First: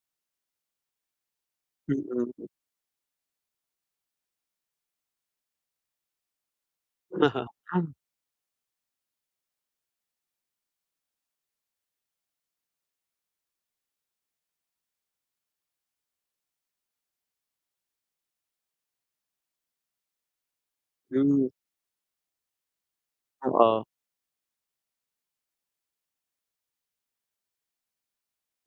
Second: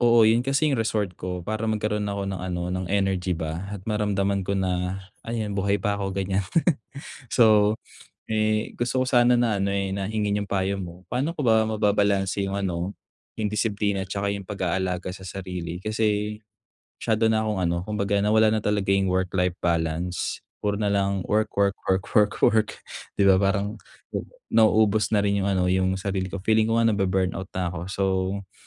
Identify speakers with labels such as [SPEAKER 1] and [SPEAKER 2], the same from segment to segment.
[SPEAKER 1] Oo, yun kasi yung resort ko para magkaroon ako ng
[SPEAKER 2] Mm.
[SPEAKER 1] ano, ng energy ba at maramdaman ko na, ayan buhay pa ako, ganiyan.
[SPEAKER 2] Oo.
[SPEAKER 1] So, eh, gusto ko sana na ano, eh, na hingin yung payo mo. Pa'no ko ba mababalanse yung ano, yung disiplina at tsaka yung pag-aalaga sa sarili? Kasi masyado na akong ano, kumbaga nawala na talaga yung work-life balance. Puro na lang
[SPEAKER 2] Yu
[SPEAKER 1] work, work, work, work, work, 'di ba parang
[SPEAKER 2] Oo.
[SPEAKER 1] 'baga nauubos na rin yung ano, yung sarili ko. Feeling ko nga nabu-burnout na ako. So,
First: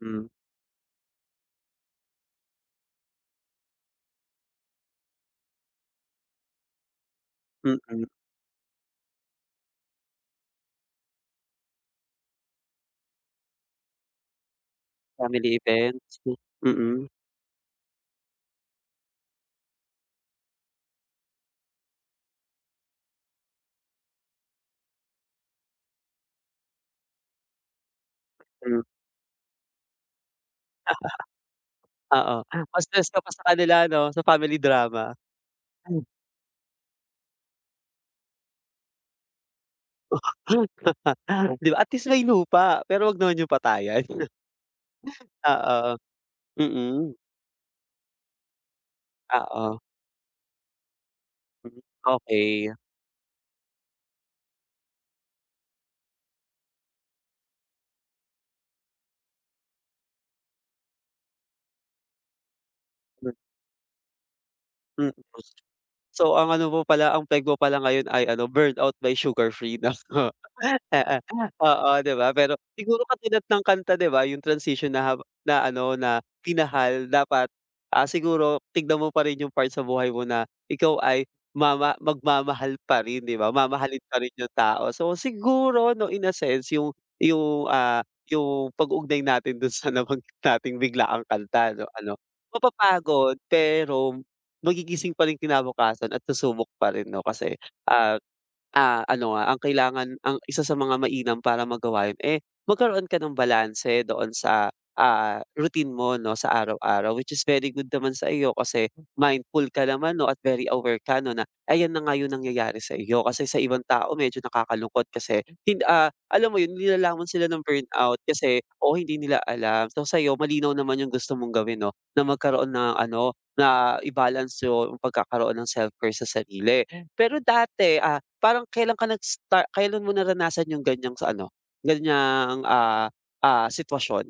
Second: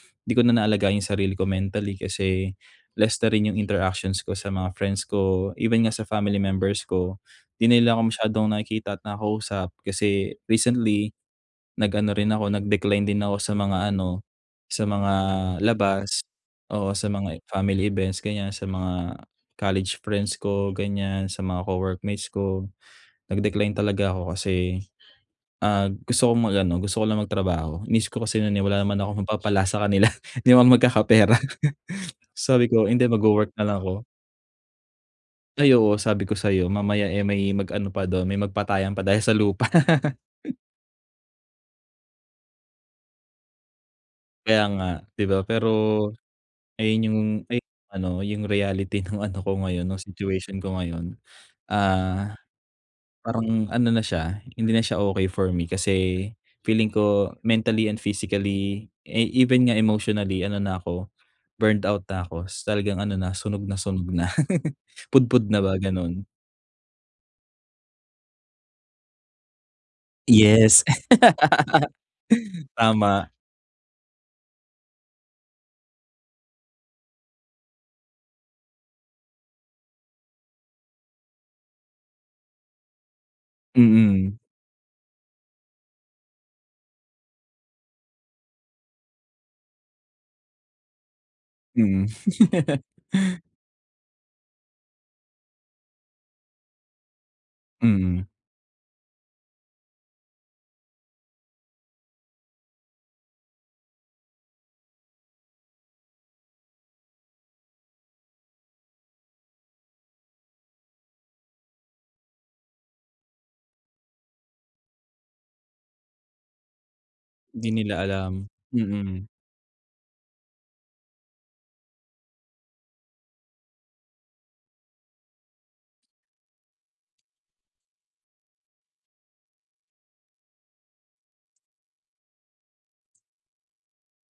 [SPEAKER 2] Hmm.
[SPEAKER 1] 'di ko na naalagaan yung sarili ko, mentally kasi less na rin yung interactions ko sa mga friends ko. Even nga sa family members ko, 'di na nila
[SPEAKER 2] Mm.
[SPEAKER 1] ako masyadong nakikita at nakakausap. Kasi recently, nag-ano rin ako, nag-decline din ako sa mga ano, sa mga
[SPEAKER 2] Family events.
[SPEAKER 1] labas.
[SPEAKER 2] Hmm,
[SPEAKER 1] Oo,
[SPEAKER 2] mm.
[SPEAKER 1] sa mga family events ganiyan, sa mga college friends ko ganiyan, sa mga co-workmates ko. Nag-decline talaga ako kasi, ah, gusto kong mag-ano, gusto ko lang magtrabaho. Inisip ko kasi nun, eh, wala
[SPEAKER 2] Hmm.
[SPEAKER 1] naman akong mapapala sa kanila, hindi naman ako magkakapera.
[SPEAKER 2] Oo,
[SPEAKER 1] Sabi
[SPEAKER 2] mas
[SPEAKER 1] ko, "Hindi,
[SPEAKER 2] stress ka pa sa
[SPEAKER 1] magwowork na lang
[SPEAKER 2] kanila
[SPEAKER 1] ako."
[SPEAKER 2] ano, sa family drama.
[SPEAKER 1] Ay, oo.
[SPEAKER 2] M
[SPEAKER 1] Sabi ko sa'yo, mamaya, eh, may mag-ano pa do'n, may magpatayan pa dahil sa lupa.
[SPEAKER 2] 'Di ba, at least may lupa, pero 'wag naman yung patayan.
[SPEAKER 1] Kaya nga, 'di ba? Pero
[SPEAKER 2] Oo.
[SPEAKER 1] ayun
[SPEAKER 2] Mm.
[SPEAKER 1] yung ayun, ano yung reality ng ano
[SPEAKER 2] Ah,
[SPEAKER 1] ko
[SPEAKER 2] o.
[SPEAKER 1] ngayon, ng situation ko ngayon.
[SPEAKER 2] Hmm.
[SPEAKER 1] Ah,
[SPEAKER 2] Okey.
[SPEAKER 1] parang ano na siya, hindi na siya okey for me kasi feeling ko mentally and physically eh, even nga emotionally ano na ako, burned out na ako, talagang ano
[SPEAKER 2] [unintelligible]
[SPEAKER 1] na, sunog na sunog na,
[SPEAKER 2] Hmm,
[SPEAKER 1] pudpud
[SPEAKER 2] tapos
[SPEAKER 1] na ba,
[SPEAKER 2] so
[SPEAKER 1] gano'n.
[SPEAKER 2] ang ano mo pala, ang peg mo pala ngayon ay ano, "Burnout" by Sugarfree 'no.
[SPEAKER 1] Yes,
[SPEAKER 2] Oo, 'di ba, pero siguro
[SPEAKER 1] tama.
[SPEAKER 2] katulad ng kanta, 'di ba yung transition na hawa na ano, na minahal. Dapat, ah, siguro tignan mo pa rin yung part sa buhay mo na ikaw ay mama magmamahal pa rin, 'di ba? Mamahalin pa rin
[SPEAKER 1] Mm.
[SPEAKER 2] yung tao, so siguro 'no, in a sense yung yung, ah, yung pag-uugnay natin dun sa nabanggit nating biglaang kanta 'no.
[SPEAKER 1] Mm.
[SPEAKER 2] Ano, mapapagod pero magigising pa rin kinabukasan at susubok pa rin 'no, kasi, ah,
[SPEAKER 1] Mm.
[SPEAKER 2] ah, ano nga, ang kailangan, ang isa sa mga mainam para magawa yun, eh, magkaroon ka ng balanse doon sa, ah, routine mo 'no, sa araw-araw. Which is very good naman sa iyo kasi mindful ka naman 'no, at very aware ka 'no, na ayan na nga yung nangyayari sa iyo. Kasi sa ibang tao medyo nakakalungkot kasi hin ah, alam mo yun, nilalamon sila ng
[SPEAKER 1] 'Di nila
[SPEAKER 2] burnout
[SPEAKER 1] alam,
[SPEAKER 2] kasi oo, hindi
[SPEAKER 1] mm.
[SPEAKER 2] nila alam. So, sa'yo malinaw naman yung gusto mong gawin 'no, na magkaroon ng ano, na i-balance yung pagkakaroon ng self-care sa sarili. Pero dati, ah, parang kailan ka nag-star kailan mo naranasan yung ganiyang sa ano, ganiyang, ah, ah, sitwasyon?